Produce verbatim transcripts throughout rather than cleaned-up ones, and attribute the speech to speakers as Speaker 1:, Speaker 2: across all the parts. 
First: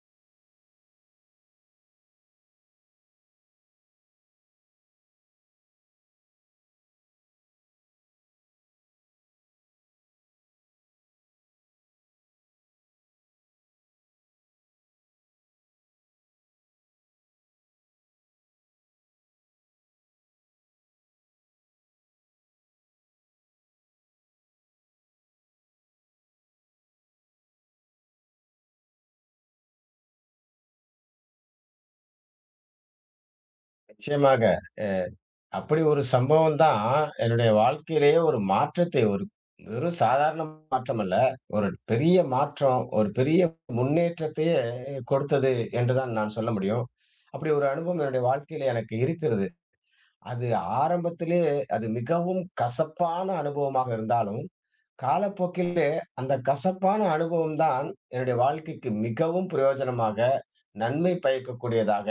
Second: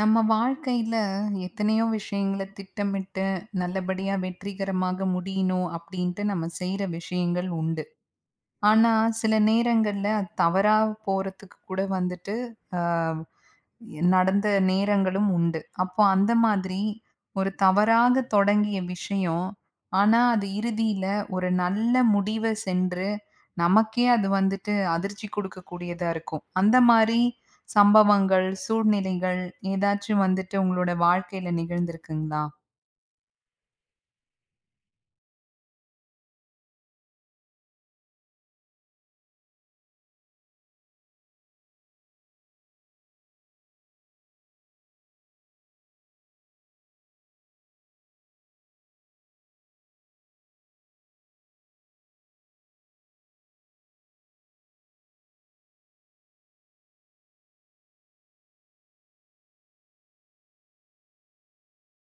Speaker 1: நம்ம வாழ்க்கையில எத்தனையோ விஷயங்கள திட்டமிட்டு நல்லபடியா வெற்றிகரமாக முடியணும் அப்படின்ட்டு நம்ம செய்யற விஷயங்கள் உண்டு. ஆனா சில நேரங்கள்ல அது தவறா போறதுக்கு கூட வந்துட்டு நடந்த நேரங்களும் உண்டு. அப்போ அந்த மாதிரி ஒரு தவறாக தொடங்கிய விஷயம், ஆனா அது இறுதியில ஒரு நல்ல முடிவ சென்று, நமக்கே அது வந்துட்டு அதிர்ச்சி குடுக்கக்கூடியதா இருக்கும். அந்த மாரி சம்பவங்கள், சூழ்நிலைகள் ஏதாச்சும் வந்துட்டு உங்களோட வாழ்க்கையில நிகழ்ந்திருக்குங்களா?
Speaker 2: நிச்சயமாக. அப்படி ஒரு சம்பவம் தான் என்னுடைய வாழ்க்கையிலேயே ஒரு மாற்றத்தை, ஒரு வெறும் சாதாரண மாற்றம் அல்ல. ஒரு பெரிய மாற்றம், ஒரு பெரிய முன்னேற்றத்தையே கொடுத்தது என்று தான் நான் சொல்ல முடியும். அப்படி ஒரு அனுபவம் என்னுடைய வாழ்க்கையில எனக்கு இருக்கிறது. அது ஆரம்பத்திலே அது மிகவும் கசப்பான அனுபவமாக இருந்தாலும், காலப்போக்கிலே அந்த கசப்பான அனுபவம் தான் என்னுடைய வாழ்க்கைக்கு மிகவும் பிரயோஜனமாக, நன்மை பயக்கக்கூடியதாக,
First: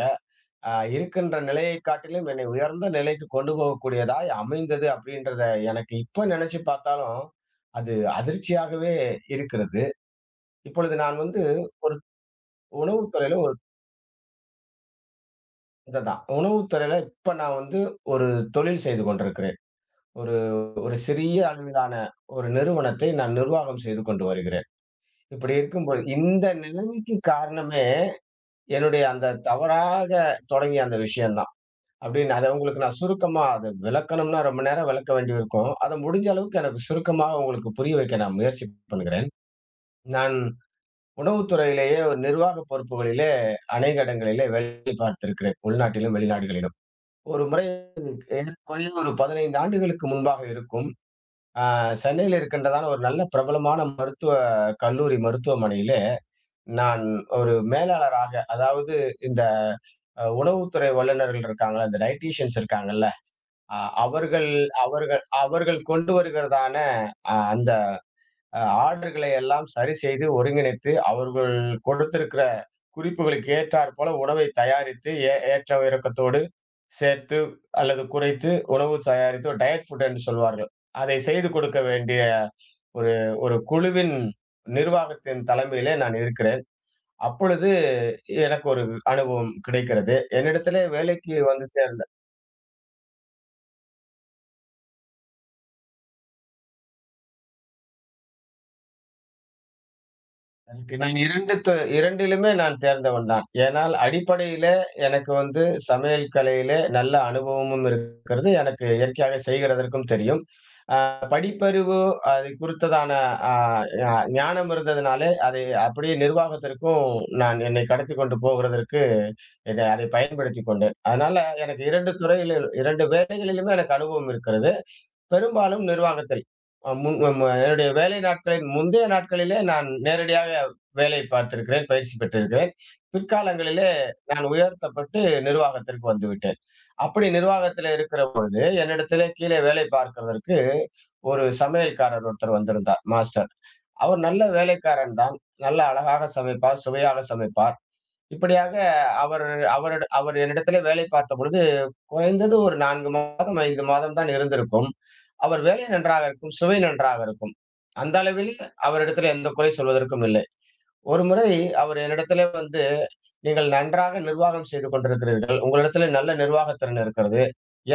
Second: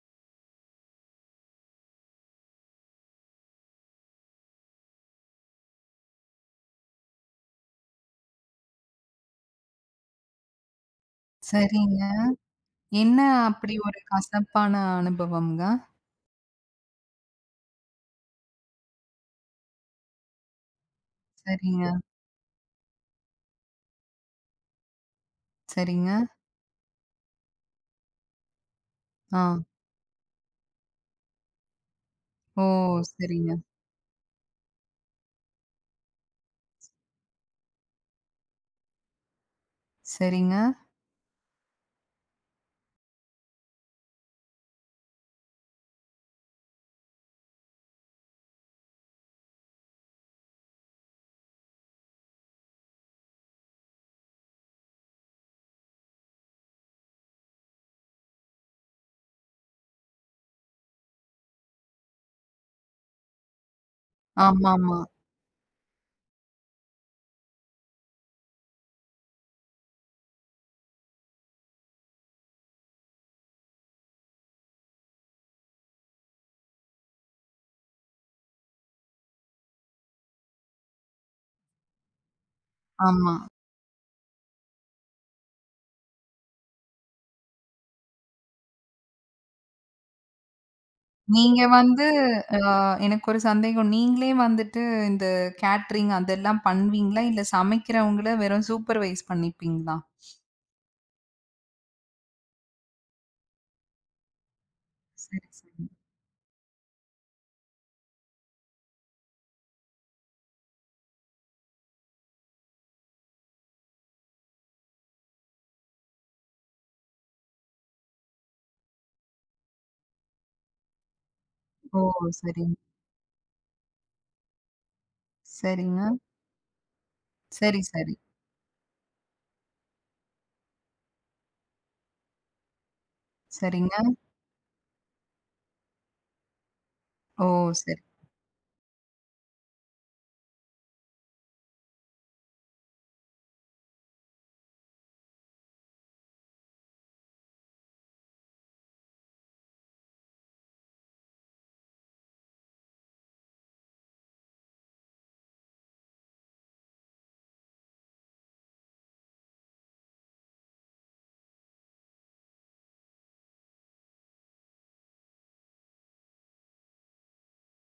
Speaker 2: அ இருக்கின்ற நிலையை காட்டிலும் என்னை உயர்ந்த நிலைக்கு கொண்டு போகக்கூடியதாய் அமைந்தது. அப்படின்றத எனக்கு இப்ப நினைச்சு பார்த்தாலும், அது அதிர்ச்சியாகவே இருக்கிறது. இப்பொழுது நான் வந்து ஒரு
Speaker 1: சரிங்க.
Speaker 2: உணவுத்
Speaker 1: என்ன
Speaker 2: துறையில ஒரு
Speaker 1: அப்படி ஒரு கசப்பான அனுபவம்ங்க?
Speaker 2: இதுதான். உணவுத் துறையில இப்ப நான் வந்து ஒரு தொழில் செய்து கொண்டிருக்கிறேன். ஒரு ஒரு சிறிய
Speaker 1: சரிங்க,
Speaker 2: அளவிலான ஒரு நிறுவனத்தை நான் நிர்வாகம் செய்து கொண்டு வருகிறேன். இப்படி இருக்கும்பொழுது
Speaker 1: சரிங்க.
Speaker 2: இந்த நிலைமைக்கு காரணமே என்னுடைய அந்த
Speaker 1: ஆ.
Speaker 2: தவறாக தொடங்கிய அந்த விஷயம் தான். அப்படின்னு அத
Speaker 1: ஓ!
Speaker 2: உங்களுக்கு நான் சுருக்கமா
Speaker 1: சரிங்க,
Speaker 2: அத விளக்கணும்னா ரொம்ப நேரம் விளக்க வேண்டியிருக்கும். அத முடிஞ்ச அளவுக்கு எனக்கு சுருக்கமா உங்களுக்கு புரிய வைக்க நான் முயற்சி பண்ணுகிறேன். நான்
Speaker 1: சரிங்க.
Speaker 2: உணவுத்துறையிலேயே ஒரு நிர்வாக பொறுப்புகளிலே அநேக இடங்களிலே வேலை பார்த்திருக்கிறேன். உள்நாட்டிலும், வெளிநாடுகளிலும். ஒரு முறை ஏறக்குறைய ஒரு பதினைந்து ஆண்டுகளுக்கு முன்பாக இருக்கும். அ சென்னையில இருக்கின்றதான ஒரு நல்ல பிரபலமான மருத்துவ கல்லூரி மருத்துவமனையிலே நான் ஒரு மேலாளராக, அதாவது இந்த அ உணவுத்துறை வல்லுநர்கள் இருக்காங்கல்ல, இந்த டயட்டீசியன்ஸ் இருக்காங்கல்ல, அ அவர்கள்
Speaker 1: ஆமாமா, ஆமா.
Speaker 2: அவர்கள் அவர்கள் கொண்டு வருகிறதான அ அந்த அ ஆர்டர்களை எல்லாம் சரி செய்து, ஒருங்கிணைத்து, அவர்கள் கொடுத்திருக்கிற குறிப்புகளுக்கு ஏற்றாற் போல உணவை தயாரித்து, ஏ ஏற்ற இறக்கத்தோடு சேர்த்து அல்லது குறைத்து உணவு தயாரித்து, ஒரு டயட் ஃபுட் என்று சொல்வார்கள். அதை செய்து கொடுக்க வேண்டிய ஒரு
Speaker 1: ஆமா.
Speaker 2: ஒரு குழுவின் நிர்வாகத்தின் தலைமையிலே நான் இருக்கிறேன். அப்பொழுது எனக்கு ஒரு அனுபவம் கிடைக்கிறது. என்னிடத்திலே வேலைக்கு
Speaker 1: நீங்க
Speaker 2: வந்து சேர்ந்த
Speaker 1: வந்து எனக்கு ஒரு சந்தேகம். நீங்களே வந்துட்டு இந்த கேட்டரிங் அதெல்லாம் பண்ணுவீங்களா? இல்ல சமைக்கிறவங்கள வெறும் சூப்பர்வைஸ் பண்ணிப்பீங்களா?
Speaker 2: நான் ரெண்டு த 2லுமே நான் தேர்ந்தவன் தான். ஏனால் அடிப்படையில எனக்கு
Speaker 1: சரி,
Speaker 2: வந்து
Speaker 1: சரி.
Speaker 2: சமையல் கலையிலே நல்ல அனுபவமும் இருக்கிறது. எனக்கு இயற்கையாக செய்கிறதற்கும் தெரியும். அ படிப்பறிவு, அது குறித்ததான அ ஞா ஞானம் இருந்ததுனாலே, அதை அப்படியே நிர்வாகத்திற்கும் நான் என்னை கடத்திக் கொண்டு போகிறதற்கு இத அதை பயன்படுத்திக் கொண்டேன். அதனால எனக்கு
Speaker 1: ஓ!
Speaker 2: ரெண்டு துறையில
Speaker 1: சரிங்க.
Speaker 2: ரெண்டு வேலைகளிலுமே எனக்கு அனுபவம் இருக்கிறது. பெரும்பாலும்
Speaker 1: சரிங்க.
Speaker 2: நிர்வாகத்தில். அ முன் ம ம-
Speaker 1: சரி,
Speaker 2: என்னுடைய
Speaker 1: சரி.
Speaker 2: வேலை நாட்களின் முந்தைய நாட்களிலே நான் நேரடியாக வேலை பார்த்திருக்கிறேன், பயிற்சி பெற்றிருக்கிறேன். பிற்காலங்களிலே
Speaker 1: சரிங்க.
Speaker 2: நான் உயர்த்தப்பட்டு நிர்வாகத்திற்கு வந்துவிட்டேன். அப்படி
Speaker 1: ஓ!
Speaker 2: நிர்வாகத்திலே
Speaker 1: சரி.
Speaker 2: இருக்கிற பொழுது, என்னிடத்திலே கீழே வேலை பார்க்கிறதற்கு ஒரு சமையல்காரர் ஒருத்தர் வந்திருந்தார், மாஸ்டர். அவர் நல்ல வேலைக்காரன் தான். நல்லா அழகாக சமைப்பார், சுவையாக சமைப்பார். இப்படியாக அவர், அவரிட அவர் என்னிடத்திலே வேலை பார்த்தபொழுது, குறைந்தது ஒரு நாலு மாதம், அஞ்சு மாதம் தான் இருந்திருக்கும். அவர் வேலை நன்றாக இருக்கும், சுவை நன்றாக இருக்கும். அந்த அளவில் அவரிடத்திலே எந்த குறை சொல்வதற்கும் இல்லை. ஒருமுறை அவர் என்னிடத்திலே வந்து, "நீங்கள் நன்றாக நிர்வாகம் செய்து கொண்டிருக்கிறீர்கள். உங்களிடத்திலே நல்ல நிர்வாகத் திறன் இருக்கிறது.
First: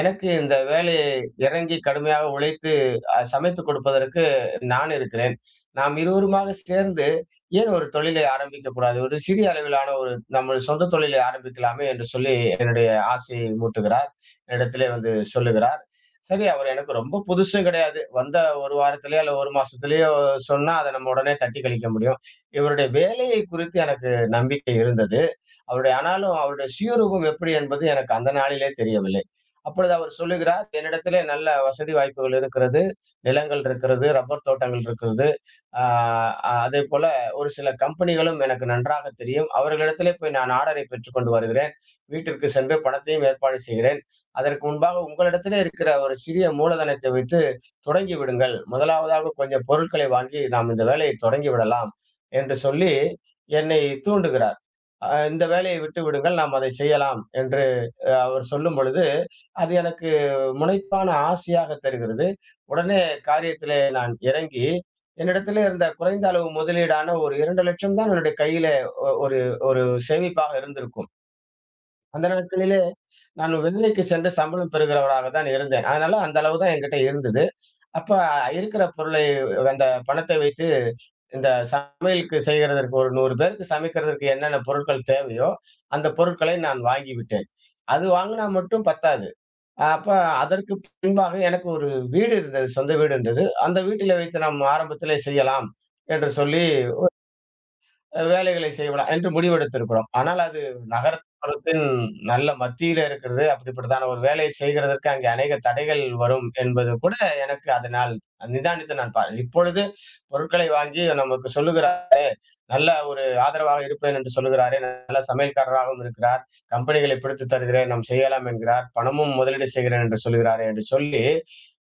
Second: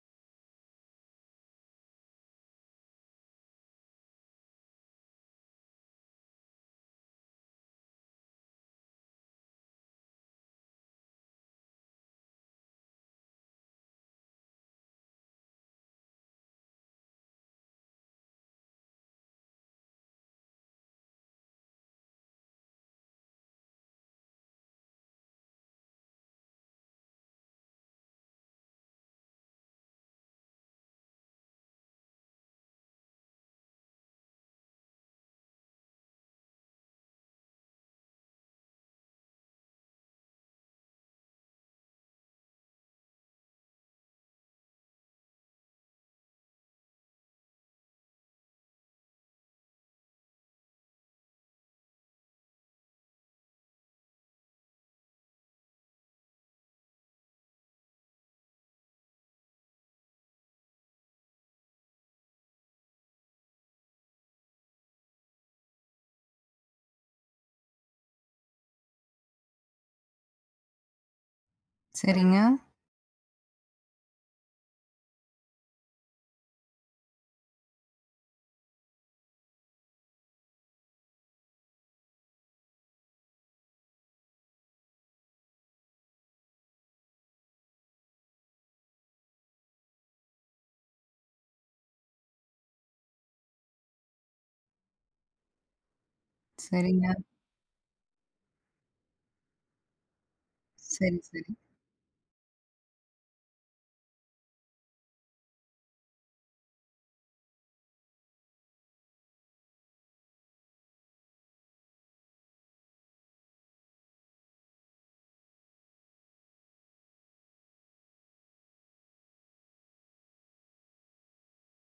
Speaker 2: எனக்கு இந்த வேலையை இறங்கி கடுமையாக உழைத்து அ சமைத்துக் கொடுப்பதற்கு நான் இருக்கிறேன். நாம் இருவருமாக சேர்ந்து ஏன் ஒரு தொழிலை ஆரம்பிக்கக் கூடாது? ஒரு சிறிய அளவிலான ஒரு நம்ம சொந்த தொழிலை ஆரம்பிக்கலாமே!" என்று சொல்லி என்னுடைய ஆசையை மூட்டுகிறார். என்னிடத்திலே வந்து சொல்லுகிறார். சரி, அவர் எனக்கு ரொம்ப புதுசும் கிடையாது. வந்த ஒரு வாரத்திலேயோ அல்ல ஒரு மாசத்திலேயோ சொன்னா, அத நம்ம உடனே தட்டி கழிக்க முடியும். இவருடைய வேலையை குறித்து எனக்கு நம்பிக்கை இருந்தது. அவருடைய, ஆனாலும் அவருடைய சுயரூபம் எப்படி என்பது எனக்கு அந்த நாளிலே தெரியவில்லை. அப்பொழுது அவர் சொல்லுகிறார், "என்னிடத்திலே நல்ல வசதி வாய்ப்புகள் இருக்கிறது. நிலங்கள் இருக்கிறது, ரப்பர் தோட்டங்கள் இருக்கிறது. ஆ அதேபோல ஒரு சில கம்பெனிகளும் எனக்கு நன்றாக தெரியும். அவர்களிடத்திலே போய் நான் ஆர்டரை பெற்றுக்கொண்டு வருகிறேன். வீட்டிற்கு சென்று பணத்தையும் ஏற்பாடு செய்கிறேன். அதற்கு முன்பாக உங்களிடத்திலே இருக்கிற ஒரு சிறிய மூலதனத்தை வைத்து தொடங்கி விடுங்கள். முதலாவதாக கொஞ்சம் பொருட்களை வாங்கி நாம் இந்த வேலையை தொடங்கி விடலாம்" என்று சொல்லி என்னை தூண்டுகிறார். அ இந்த வேலையை விட்டு விடுங்கள். நாம் அதை செய்யலாம் என்று அ அவர் சொல்லும்பொழுது, அது எனக்கு முனைப்பான ஆசையாக தெரிகிறது. உடனே காரியத்திலே நான் இறங்கி, என்னிடத்திலே இருந்த குறைந்த அளவு முதலீடான ஒரு இரண்டு லட்சம் தான் என்னுடைய கையிலே ஒ ஒரு ஒரு சேமிப்பாக இருந்திருக்கும். அந்த
Speaker 1: சரிங்க.
Speaker 2: நாட்களிலே நான் வேலைக்கு சென்று சம்பளம் பெறுகிறவராக தான் இருந்தேன். அதனால அந்த அளவு தான் என்கிட்ட இருந்தது. அப்ப இருக்கிற பொருளை, அந்த பணத்தை வைத்து, இந்த சமையலுக்கு செய்கிறதற்கு ஒரு நூறு பேருக்கு சமைக்கிறதற்கு என்னென்ன பொருட்கள் தேவையோ, அந்த பொருட்களை நான் வாங்கி விட்டேன். அது வாங்குனா மட்டும் பத்தாது. அப்ப அதற்கு பின்பாக எனக்கு ஒரு வீடு இருந்தது. சொந்த வீடு இருந்தது. அந்த வீட்டில வைத்து நாம் ஆரம்பத்திலே செய்யலாம் என்று சொல்லி,
Speaker 1: சரிங்க.
Speaker 2: வேலைகளை செய்யலாம் என்று முடிவெடுத்திருக்கிறோம். ஆனால் அது
Speaker 1: சரி, சரி.
Speaker 2: நகரப்புறத்தின் நல்ல மத்தியில இருக்கிறது. அப்படிப்பட்டதான ஒரு வேலையை செய்கிறதற்கு அங்கே அநேக தடைகள் வரும் என்பது கூட எனக்கு, அதனால் நிதானித்து நான் பா இப்பொழுது பொருட்களை வாங்கி, நமக்கு சொல்லுகிற நல்ல ஒரு ஆதரவாக இருப்பேன் என்று சொல்லுகிறாரே! நல்ல சமையல்காரராகவும் இருக்கிறார். கம்பெனிகளை பிடித்துத் தருகிறேன், நாம் செய்யலாம் என்கிறார். பணமும் முதலீடு செய்கிறேன் என்று சொல்லுகிறாரே! என்று சொல்லி,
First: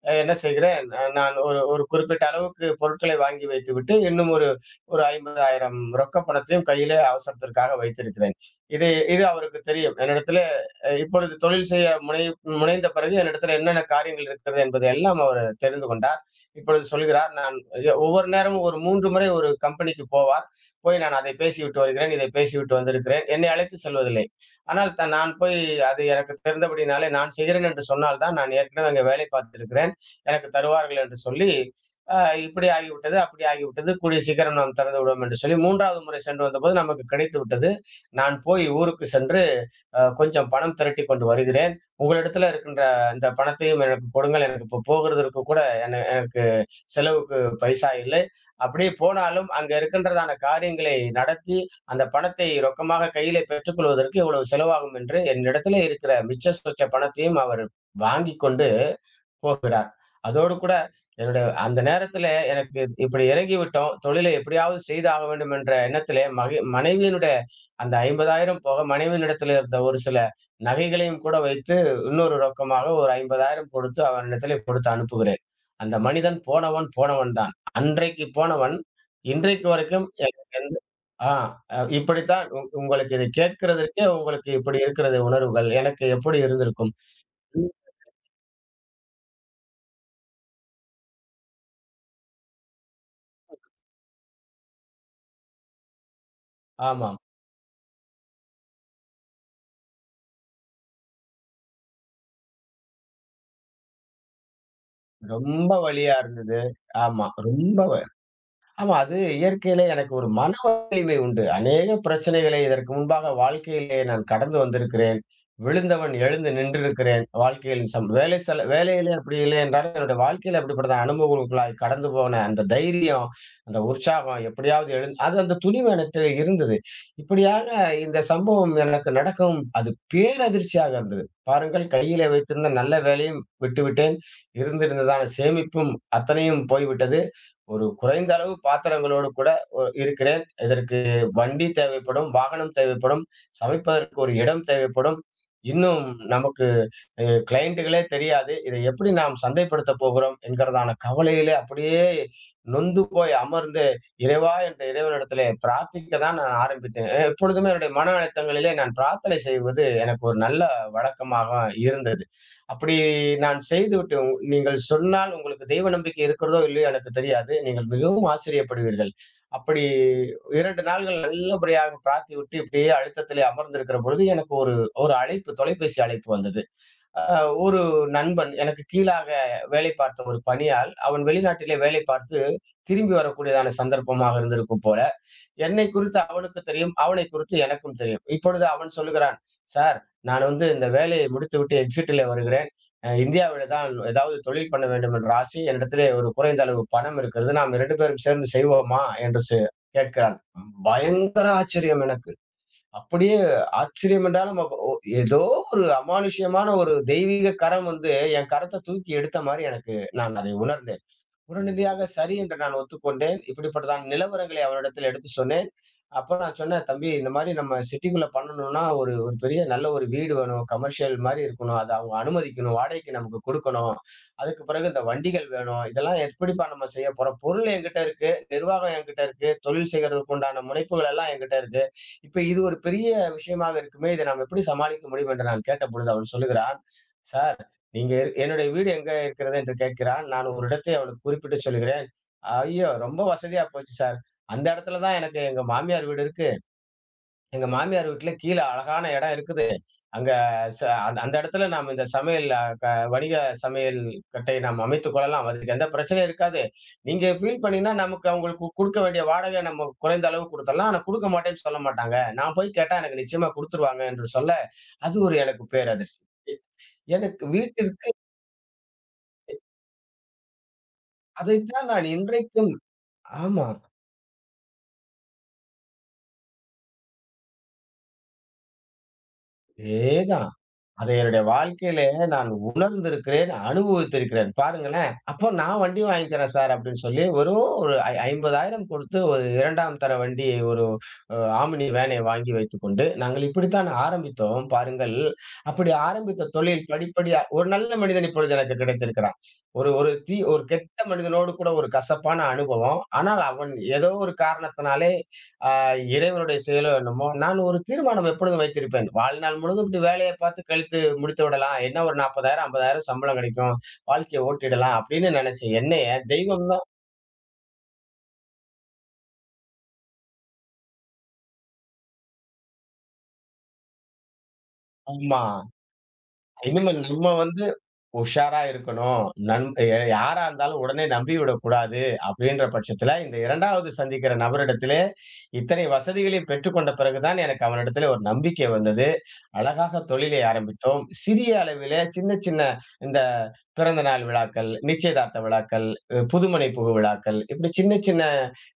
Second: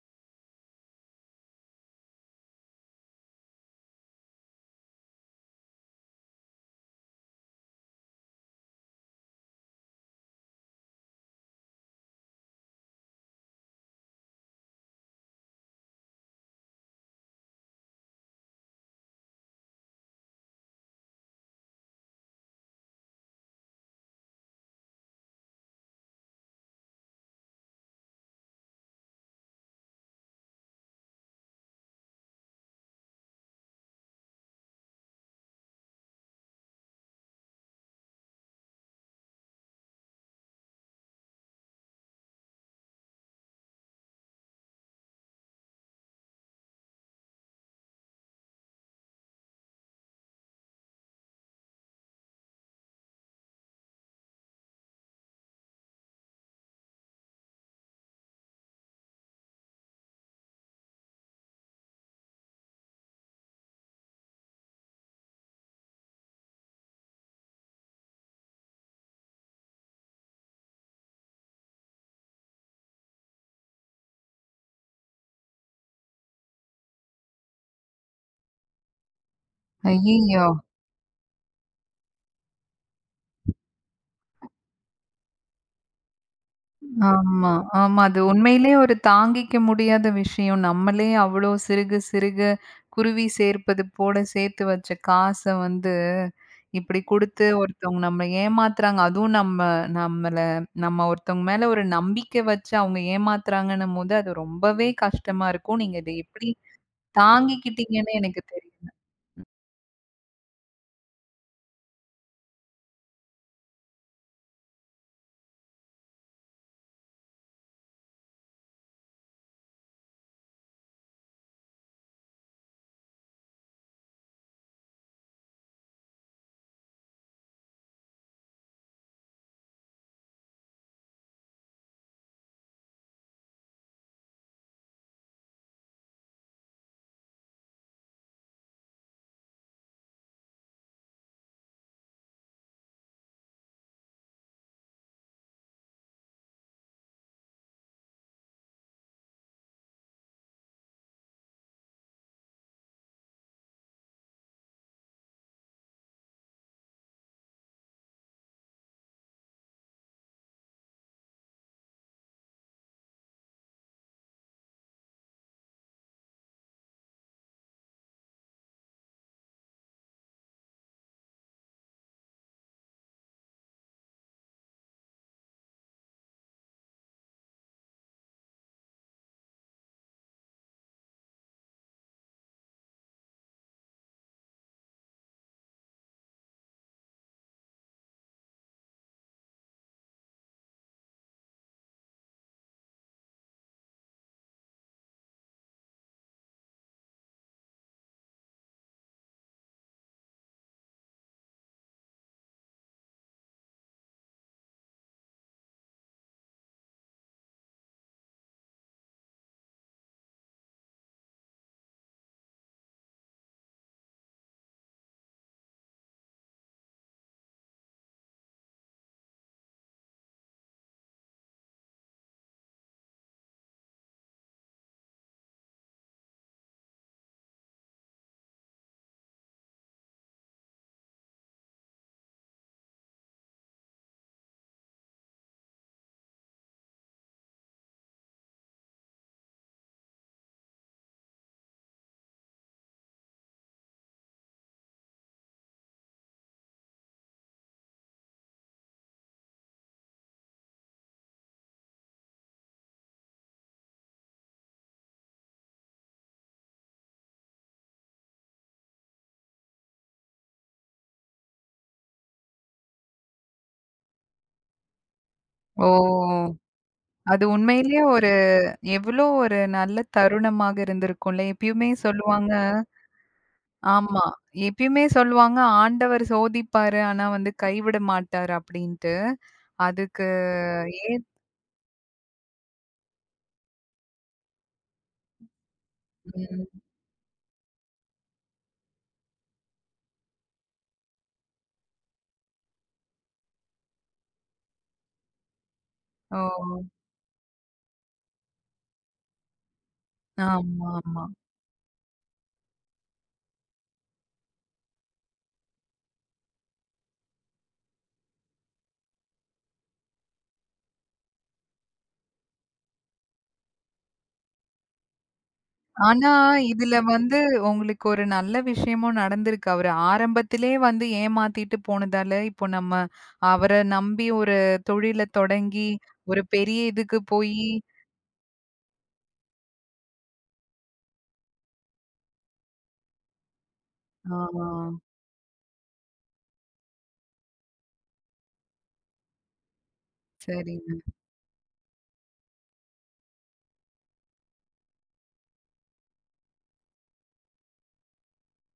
Speaker 2: அ என்ன செய்கிறேன், அ நான் ஒரு ஒரு குறிப்பிட்ட அளவுக்கு பொருட்களை வாங்கி வைத்துவிட்டு, இன்னும் ஒரு ஒரு ஐம்பதாயிரம் ரொக்கப் பணத்தையும் கையிலே அவசரத்திற்காக வைத்திருக்கிறேன். இது இது அவருக்கு தெரியும். என்னிடத்திலே அ இப்பொழுது தொழில் செய்ய முனை முனைந்த பிறகு என்னிடத்திலே என்னென்ன காரியங்கள் இருக்கிறது என்பதை எல்லாம் அவர் தெரிந்து கொண்டார். இப்பொழுது சொல்கிறார், நான் எ ஒவ்வொரு நேரமும் ஒரு மூணு முறை ஒரு கம்பெனிக்கு போவார். போய் நான் அதை பேசிவிட்டு வருகிறேன், இதை பேசிவிட்டு வந்திருக்கிறேன். என்னை அழைத்து செல்வதில்லை. ஆனால் தான் நான் போய், அது எனக்கு தெரிந்தபடினாலே நான் செய்கிறேன் என்று சொன்னால் தான், நான் ஏற்கனவே அங்கே வேலை பார்த்திருக்கிறேன், எனக்கு தருவார்கள் என்று சொல்லி, அ இப்படி ஆகிவிட்டது, அப்படி ஆகிவிட்டது. கூடிய சீக்கிரம் நாம் திறந்து விடுவோம் என்று சொல்லி மூணாவது முறை சென்று வந்தபோது நமக்கு கிடைத்து விட்டது. நான் போய் ஊருக்கு சென்று அ கொஞ்சம் பணம் திரட்டிக் கொண்டு வருகிறேன். உங்களிடத்துல இருக்கின்ற இந்த பணத்தையும் எனக்கு கொடுங்கள். எனக்கு இப்போ போகிறதற்கு கூட என எனக்கு செலவுக்கு பைசா இல்லை. அப்படியே போனாலும் அங்க இருக்கின்றதான காரியங்களை நடத்தி, அந்த பணத்தை ரொக்கமாக கையில பெற்றுக்கொள்வதற்கு இவ்வளவு செலவாகும் என்று என்னிடத்திலே இருக்கிற மிச்ச சொச்ச பணத்தையும் அவர் வாங்கிக் கொண்டு, போ அதோடு கூட என்னுடைய அந்த நேரத்திலே எனக்கு, இப்படி இறங்கிவிட்டோம், தொழிலை எப்படியாவது செய்தாக வேண்டும் என்ற எண்ணத்திலே, மகி மனைவியினுடைய அந்த ஐம்பதாயிரம் போக, மனைவியினிடத்திலே இருந்த ஒரு சில நகைகளையும் கூட வைத்து இன்னொரு ரொக்கமாக ஒரு ஐம்பதாயிரம் கொடுத்து, அவனிடத்திலே கொடுத்து அனுப்புகிறேன். அந்த மனிதன் போனவன், போனவன் தான். அன்றைக்கு போனவன், இன்றைக்கு வரைக்கும்
Speaker 1: ஐயய்யோ!
Speaker 2: எனக்கு எந்த, ஆ அ இப்படித்தான் உ உங்களுக்கு இதை கேட்கிறதற்கே உங்களுக்கு இப்படி இருக்கிறது உணர்வுகள். எனக்கு எப்படி இருந்திருக்கும்?
Speaker 1: ஆமா,
Speaker 2: ம்.
Speaker 1: ஆமா. அது உண்மையிலே ஒரு தாங்கிக்க முடியாத விஷயம். நம்மளே அவ்ளோ சிறுக சிறுக குருவி சேர்ப்பது போல சேர்த்து வச்ச காச வந்து, இப்டி
Speaker 2: ஆமா.
Speaker 1: குடுத்து ஒருத்தவங்க நம்மள ஏமாத்துறாங்க. அதுவும் நம்ம நம்மள நம்ம ஒருத்தவங்க மேல ஒரு நம்பிக்கை வச்சு அவங்க ஏமாத்துறாங்கன்னும் போது, அது ரொம்பவே கஷ்டமா
Speaker 2: ரொம்ப
Speaker 1: இருக்கும். நீங்க இத
Speaker 2: வலியா
Speaker 1: எப்டி
Speaker 2: இருந்தது. ஆமா. ரொம்ப,
Speaker 1: தாங்கிக்கிட்டீங்கன்னு எனக்கு தெரியல.
Speaker 2: ஆமா. அது இயற்கையிலே எனக்கு ஒரு மன வலிமை உண்டு. அநேக பிரச்சனைகளை இதற்கு முன்பாக வாழ்க்கையிலே நான் கடந்து வந்திருக்கிறேன். விழுந்தவன் எழுந்து நின்றிருக்கிறேன். வாழ்க்கையில் சம் வேலை செல வேலையிலே அப்படி இல்லை என்றாலும், என்னுடைய வாழ்க்கையில அப்படிப்பட்ட அனுபவங்களுக்குள்ளாய் கடந்து போன அந்த தைரியம், அந்த உற்சாகம், எப்படியாவது எழுந் அது அந்த துணிவு எனக்கு இருந்தது. இப்படியாக இந்த சம்பவம் எனக்கு நடக்கும், அது பேரதிர்ச்சியாக இருந்தது. பாருங்கள், கையிலே வைத்திருந்த நல்ல வேலையும் விட்டுவிட்டேன். இருந்திருந்ததான சேமிப்பும் அத்தனையும் போய்விட்டது. ஒரு குறைந்த அளவு பாத்திரங்களோடு கூட ஒ இருக்கிறேன். இதற்கு வண்டி தேவைப்படும், வாகனம் தேவைப்படும், சமைப்பதற்கு ஒரு இடம் தேவைப்படும். இன்னும் நமக்கு எங்க கிளையண்ட்டுகளே தெரியாது. இதை எப்படி நாம் சந்தைப்படுத்தப் போகிறோம் என்கிறதான கவலையிலே அப்படியே நொந்து போய் அமர்ந்து, இறைவா என்ற இறைவனிடத்திலே பிரார்த்திக்க தான் நான் ஆரம்பித்தேன். எ எப்பொழுதுமே என்னுடைய மன அழுத்தங்களிலே நான் பிரார்த்தனை செய்வது எனக்கு ஒரு நல்ல வழக்கமாக இருந்தது. அப்படி நான் செய்துவிட்டு, உ நீங்கள் சொன்னால் உங்களுக்கு தெய்வ நம்பிக்கை இருக்கிறதோ இல்லையோ எனக்குத் தெரியாது. நீங்கள் மிகவும் ஆச்சரியப்படுவீர்கள். அப்படி ரெண்டு நாள்கள் நல்லபடியாக பிரார்த்திவிட்டு இப்படியே அழுத்தத்திலே அமர்ந்திருக்கிற பொழுது எனக்கு ஒரு ஒரு அழைப்பு, தொலைபேசி அழைப்பு வந்தது. அ ஒரு நண்பன், எனக்கு கீழாக வேலை பார்த்த ஒரு பணியாள், அவன் வெளிநாட்டிலே வேலை பார்த்து திரும்பி வரக்கூடியதான சந்தர்ப்பமாக இருந்திருக்கும் போல. என்னை குறித்து அவனுக்கு தெரியும். அவனை குறித்து எனக்கும் தெரியும். இப்பொழுது அவன் சொல்லுகிறான், "சார், நான் வந்து இந்த வேலையை முடித்துவிட்டு எக்ஸிட்லே வருகிறேன். அ இந்தியாவில தான் ஏதாவது தொழில் பண்ண வேண்டும் என்ற ஆசை. என்னிடத்திலே ஒரு குறைந்த அளவு பணம் இருக்கிறது. நாம் ரெண்டு பேரும் சேர்ந்து செய்வோமா?" என்று செ கேட்கிறான். பயங்கர ஆச்சரியம் எனக்கு. அப்படியே ஆச்சரியம் என்றால், நம்ம ஓ ஏதோ ஒரு அமானுஷ்யமான ஒரு தெய்வீக கரம் வந்து என் கரத்த தூக்கி எடுத்த மாரி எனக்கு, நான் அதை உணர்ந்தேன். உடனடியாக சரி என்று நான் ஒத்துக்கொண்டேன். இப்படிப்பட்டதான நிலவரங்களை அவரிடத்தில் எடுத்து சொன்னேன். அப்ப நான் சொன்னேன், "தம்பி, இந்த மாரி நம்ம சிட்டிக்குள்ள பண்ணணும்னா, ஒரு ஒரு பெரிய நல்ல ஒரு வீடு வேணும். கமர்ஷியல் மாரி இருக்கணும். அத அவங்க அனுமதிக்கணும். வாடகைக்கு நமக்கு குடுக்கணும். அதுக்கு பிறகு இந்த வண்டிகள் வேணும். இதெல்லாம் எப்படிப்பா நம்ம செய்ய போறோம்? பொருள் என்கிட்ட இருக்கு. நிர்வாகம் என்கிட்ட இருக்கு. தொழில் செய்கிறதற்கு உண்டான முனைப்புகள் எல்லாம் என்கிட்ட இருக்கு. இப்ப இது ஒரு பெரிய விஷயமாக இருக்குமே! இத நாம் எப்படி சமாளிக்க முடியும்?" என்று நான் கேட்டபொழுது அவன் சொல்லுகிறான், "சார், நீங்க இரு- என்னுடைய வீடு எங்க இருக்கிறது என்று கேட்கிறான். நான் ஒரு இடத்தை அவனுக்கு குறிப்பிட்டு சொல்கிறேன். ஐயோ! ரொம்ப வசதியா போச்சு சார். அந்த இடத்துல தான் எனக்கு எங்க மாமியார் வீடு இருக்கு. எங்க மாமியார் வீட்ல கீழ அழகான இடம் இருக்குது. அங்க ச அந்த அந்த இடத்துல நாம் இந்த சமையல் அ க வணிக சமையல் கட்டை நாம் அமைத்துக் கொள்ளலாம். அதுக்கு எந்த பிரச்சனையும் இருக்காது. நீங்க ஃபீல் பண்ணீங்கன்னா நமக்கு அவங்களுக்கு குடுக்க வேண்டிய வாடகை நம்ம குறைந்த அளவு குடுத்துடலாம். ஆனா குடுக்க மாட்டேன்னு சொல்ல மாட்டாங்க. நான் போய் கேட்டா எனக்கு நிச்சயமா குடுத்துருவாங்க என்று சொல்ல, அது ஒரு எனக்கு பேரதிர்ச்சி.
Speaker 1: ஓ!
Speaker 2: எனக்கு
Speaker 1: அது உண்மையிலேயே
Speaker 2: வீட்டிற்கு
Speaker 1: ஒரு எவ்ளோ ஒரு நல்ல தருணமாக இருந்திருக்கும்ல.
Speaker 2: அதைத்தான்
Speaker 1: எப்பயுமே
Speaker 2: நான்
Speaker 1: சொல்லுவாங்க.
Speaker 2: இன்றைக்கும், ஆமா.
Speaker 1: ஆமா. எப்பயுமே சொல்லுவாங்க, "ஆண்டவர் சோதிப்பாரு, ஆனா வந்து கைவிட மாட்டாரு" அப்படின்ட்டு. அதுக்கு
Speaker 2: அதேதான். அதை
Speaker 1: ஏன்.
Speaker 2: என்னுடைய வாழ்க்கையிலே நான் உணர்ந்திருக்கிறேன், அனுபவித்திருக்கிறேன். பாருங்களேன், "அப்போ நான் வண்டி வாங்கிக்கிறேன் சார்"
Speaker 1: ம்.
Speaker 2: அப்படின்னு சொல்லி வெறும் ஒரு ஐ ஐம்பதாயிரம் கொடுத்து ஒரு ரெண்டாம் தர வண்டி, ஒரு அ ஆம்னி வேனை வாங்கி வைத்துக்கொண்டு, நாங்கள் இப்படித்தான் ஆரம்பித்தோம் பாருங்கள். அப்படி ஆரம்பித்த
Speaker 1: ஓ!
Speaker 2: தொழில், படிப்படியா ஒரு நல்ல மனிதன் இப்பொழுது எனக்கு கிடைத்திருக்கிறான். ஒரு ஒரு தீ ஒரு
Speaker 1: ஆமா,
Speaker 2: கெட்ட
Speaker 1: ஆமா.
Speaker 2: மனிதனோடு கூட ஒரு கசப்பான அனுபவம். ஆனால் அவன், ஏதோ ஒரு காரணத்தினாலே இறைவனுடைய செயலோ என்னமோ, நான் ஒரு தீர்மானம் எப்பொழுதும் வைத்திருப்பேன். வாழ்நாள் முழுதும் இப்படி வேலைய பார்த்து கழித்து முடித்து விடலாம். என்ன ஒரு நாற்பதாயிரம், ஐம்பதாயிரம் சம்பளம் கிடைக்கும். வாழ்க்கைய ஓட்டிடலாம் அப்படின்னு நினைச்சேன். என்னைய
Speaker 1: ஆனா,
Speaker 2: தெய்வம் தான்.
Speaker 1: இதுல வந்து உங்களுக்கு ஒரு நல்ல விஷயமும் நடந்திருக்கு. அவரு ஆரம்பத்திலே வந்து ஏமாத்திட்டு போனதால, இப்போ நம்ம அவர நம்பி ஒரு தொழில
Speaker 2: ஆமா.
Speaker 1: தொடங்கி, ஒரு பெரிய
Speaker 2: இனிமேல்
Speaker 1: இதுக்கு
Speaker 2: நம்ம
Speaker 1: போயி.
Speaker 2: வந்து உஷாரா இருக்கணும். நன் ய யாரா இருந்தாலும் உடனே நம்பிவிடக்கூடாது, அப்படின்ற பட்சத்தில, இந்த 2வது சந்திக்கிற நபரிடத்திலே
Speaker 1: ஆ.
Speaker 2: இத்தனை வசதிகளையும் பெற்றுக்கொண்ட பிறகு தான் எனக்கு அவனிடத்திலே ஒரு நம்பிக்கை வந்தது. அழகாக தொழிலை
Speaker 1: சரிங்க,
Speaker 2: ஆரம்பித்தோம். சிறிய அளவிலே சின்ன சின்ன இந்த பிறந்த நாள் விழாக்கள், நிச்சயதார்த்த விழாக்கள், அஹ் புதுமனை புகு விழாக்கள், இப்படி சின்ன சின்ன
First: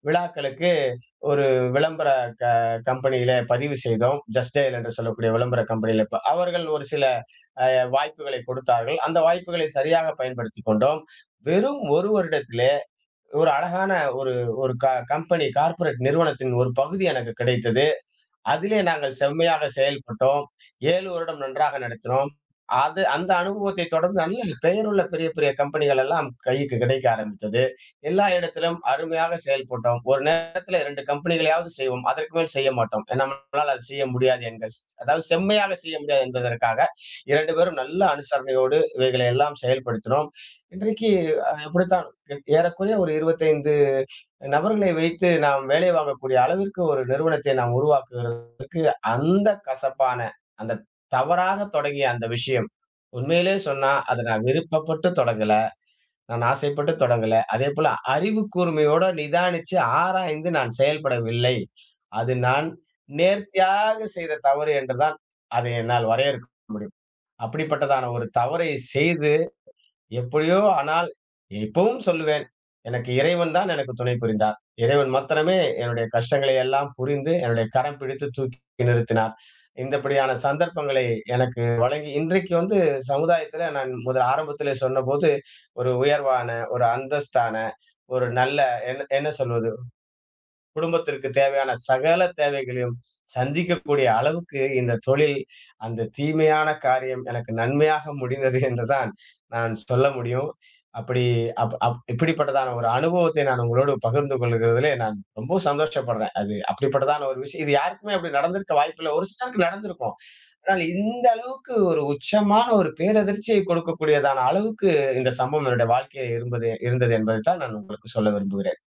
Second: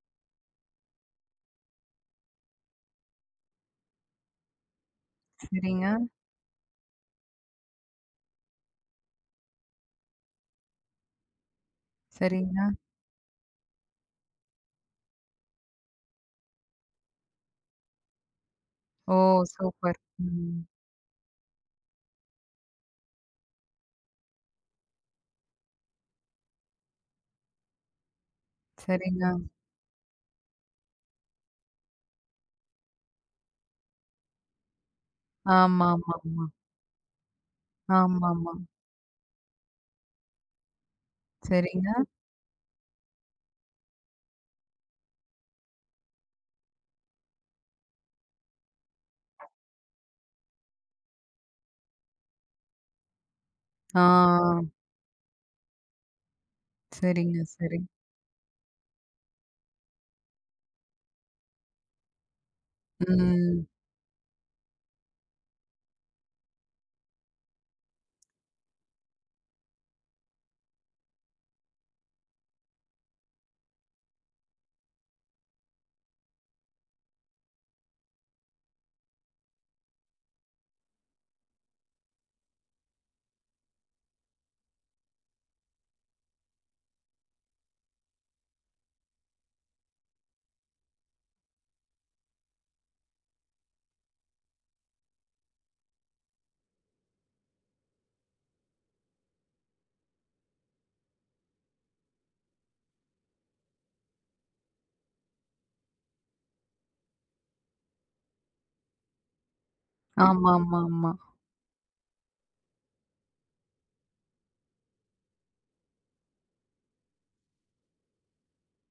Speaker 2: விழாக்களுக்கு ஒரு விளம்பர க கம்பெனியிலே பதிவு செய்தோம். ஜஸ்ட் டயல் என்று சொல்லக்கூடிய விளம்பர
Speaker 1: சரிங்க,
Speaker 2: கம்பெனியில. ப அவர்கள் ஒரு சில வாய்ப்புகளை கொடுத்தார்கள். அந்த வாய்ப்புகளை சரியாக பயன்படுத்தி கொண்டோம். வெறும் ஒரு
Speaker 1: சரிங்க.
Speaker 2: வருடத்திலே ஒரு அழகான ஒரு ஒரு க கம்பெனி கார்ப்பரேட் நிறுவனத்தின் ஒரு பகுதி எனக்கு கிடைத்தது. அதிலே நாங்கள்
Speaker 1: ஓ!
Speaker 2: செம்மையாக
Speaker 1: சூப்பர்.
Speaker 2: செயல்பட்டோம்.
Speaker 1: ம்.
Speaker 2: ஏழு வருடம் நன்றாக நடத்தினோம். அது, அந்த அனுபவத்தை தொடர்ந்து நல்ல பெயருள்ள பெரிய, பெரிய கம்பெனிகள் எல்லாம் கைக்கு கிடைக்க ஆரம்பித்தது. எல்லா இடத்திலும்
Speaker 1: சரிங்க.
Speaker 2: அருமையாக செயல்பட்டோம். ஒரு நேரத்தில ரெண்டு கம்பெனிகளையாவது செய்வோம். அதற்கு மேல் செய்ய மாட்டோம். நம்மளால அது செய்ய முடியாது என்க அதாவது செம்மையாக செய்ய முடியாது
Speaker 1: ஆமாமாமா.
Speaker 2: என்பதற்காக, ரெண்டு பேரும் நல்ல
Speaker 1: ஆமாமா.
Speaker 2: அனுசரணையோடு இவைகளை எல்லாம் செயல்படுத்தினோம். இன்றைக்கு அ
Speaker 1: சரிங்க.
Speaker 2: இப்படித்தான் ஏறக்குறைய ஒரு இருபத்தி ஐந்து நபர்களை வைத்து நாம் வேலை வாங்கக்கூடிய அளவிற்கு ஒரு நிறுவனத்தை நாம் உருவாக்குகிறதுக்கு, அந்த கசப்பான, அந்த தவறாக தொடங்கிய அந்த விஷயம், உண்மையிலே சொன்னா,
Speaker 1: ஆ.
Speaker 2: அத நான் விருப்பப்பட்டு தொடங்கல. நான் ஆசைப்பட்டு தொடங்கல.
Speaker 1: சரிங்க, சரி.
Speaker 2: அதேபோல அறிவு கூர்மையோட நிதானிச்சு ஆராய்ந்து நான் செயல்படவில்லை. அது நான்
Speaker 1: ம்.
Speaker 2: நேர்த்தியாக செய்த தவறு என்று தான் அதை என்னால் வரையறுக்க முடியும். அப்படிப்பட்டதான ஒரு தவறை செய்து எப்படியோ, ஆனால் இப்பவும் சொல்லுவேன், எனக்கு இறைவன் தான் எனக்கு துணை புரிந்தார். இறைவன் மாத்திரமே என்னுடைய கஷ்டங்களை எல்லாம் புரிந்து, என்னுடைய கரம் பிடித்து தூக்கி நிறுத்தினார். இந்தப்படியான சந்தர்ப்பங்களை எனக்கு வழங்கி இன்றைக்கு வந்து சமுதாயத்தில நான் முதல் ஆரம்பத்திலே சொன்னபோது, ஒரு உயர்வான, ஒரு அந்தஸ்தான, ஒரு நல்ல என்ன என்ன சொல்வது, குடும்பத்திற்கு தேவையான சகல தேவைகளையும் சந்திக்கக்கூடிய அளவுக்கு இந்த தொழில், அந்த தீமையான காரியம் எனக்கு நன்மையாக முடிந்தது என்றுதான் நான் சொல்ல முடியும். அப்படி அப் அப் இப்படிப்பட்டதான ஒரு அனுபவத்தை நான் உங்களோடு பகிர்ந்து கொள்கிறதிலே நான் ரொம்ப சந்தோஷப்படுறேன். அது அப்படிப்பட்டதான ஒரு விஷயம். இது யாருக்குமே அப்படி நடந்திருக்க வாய்ப்பில்ல. ஒரு சிலருக்கு நடந்திருக்கும். ஆனால்
Speaker 1: ஆமாமாமா.
Speaker 2: இந்த அளவுக்கு ஒரு உச்சமான ஒரு பேரதிர்ச்சியை கொடுக்கக்கூடியதான அளவுக்கு இந்த சம்பவம் என்னுடைய வாழ்க்கையில இருந்தது இருந்தது என்பதைத்தான் நான் உங்களுக்கு சொல்ல விரும்புகிறேன்.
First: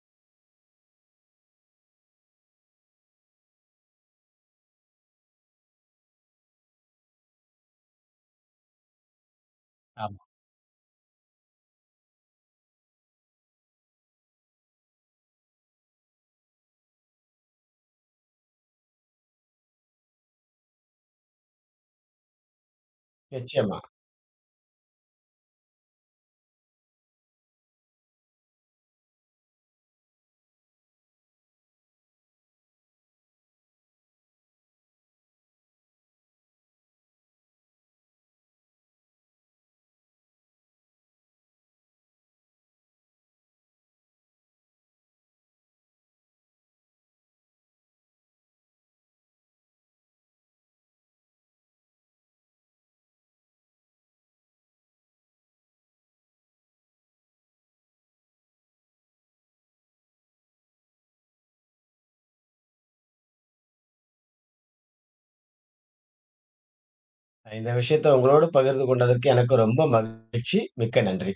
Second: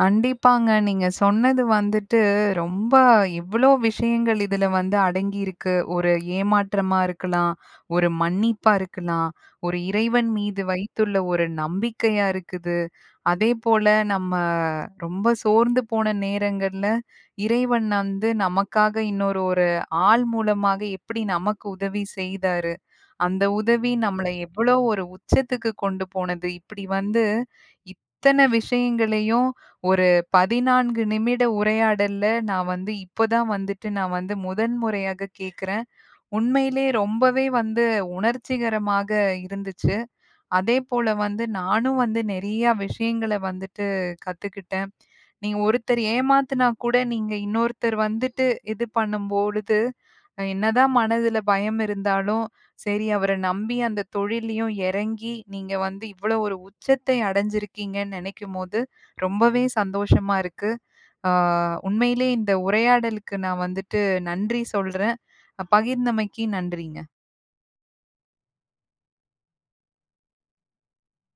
Speaker 1: கண்டிப்பாங்க. நீங்க சொன்னது வந்துட்டு ரொம்ப எவ்ளோ விஷயங்கள் இதுல வந்து அடங்கியிருக்கு. ஒரு ஏமாற்றமா இருக்கலாம், ஒரு மன்னிப்பா இருக்கலாம், ஒரு
Speaker 2: ஆமா.
Speaker 1: இறைவன் மீது வைத்துள்ள ஒரு நம்பிக்கையா இருக்குது. அதேபோல நம்ம ரொம்ப சோர்ந்து போன நேரங்கள்ல, இறைவன் வந்து நமக்காக இன்னொரு ஒரு ஆள் மூலமாக எப்படி நமக்கு உதவி செய்தாரு. அந்த
Speaker 2: நிச்சயமா.
Speaker 1: உதவி நம்மள எவ்ளோ ஒரு உச்சத்துக்கு கொண்டு போனது. இப்படி வந்து இத்தன விஷயங்களையும் ஒரு பதினான்கு நிமிட உரையாடல்ல நான் வந்து இப்ப தான் வந்துட்டு நான் வந்து முதன் முறையாக கேட்கிறேன். உண்மையிலே ரொம்பவே வந்து உணர்ச்சிகரமாக இருந்துச்சு. அதேபோல வந்து நானும் வந்து நெறையா விஷயங்கள வந்துட்டு கத்துக்கிட்டேன். நீங்க ஒருத்தர் ஏமாத்துனா கூட நீங்க இன்னொருத்தர் வந்துட்டு இது பண்ணும்பொழுது, அஹ் என்னதான் மனதுல பயம் இருந்தாலும், சரி அவர நம்பி அந்த தொழில்லயும் இறங்கி, நீங்க வந்து இவ்வளோ ஒரு உச்சத்தை அடைஞ்சிருக்கீங்கன்னு நெனைக்கும்போது, ரொம்பவே சந்தோஷமா இருக்கு. ஆ. உண்மையிலே இந்த உரையாடலுக்கு நான் வந்துட்டு நன்றி சொல்றேன். அஹ் பகிர்ந்தமைக்கு நன்றிங்க.
Speaker 2: இந்த விஷயத்த உங்களோடு பகிர்ந்து கொண்டதற்கு எனக்கு ரொம்ப மகிழ்ச்சி. மிக்க நன்றி.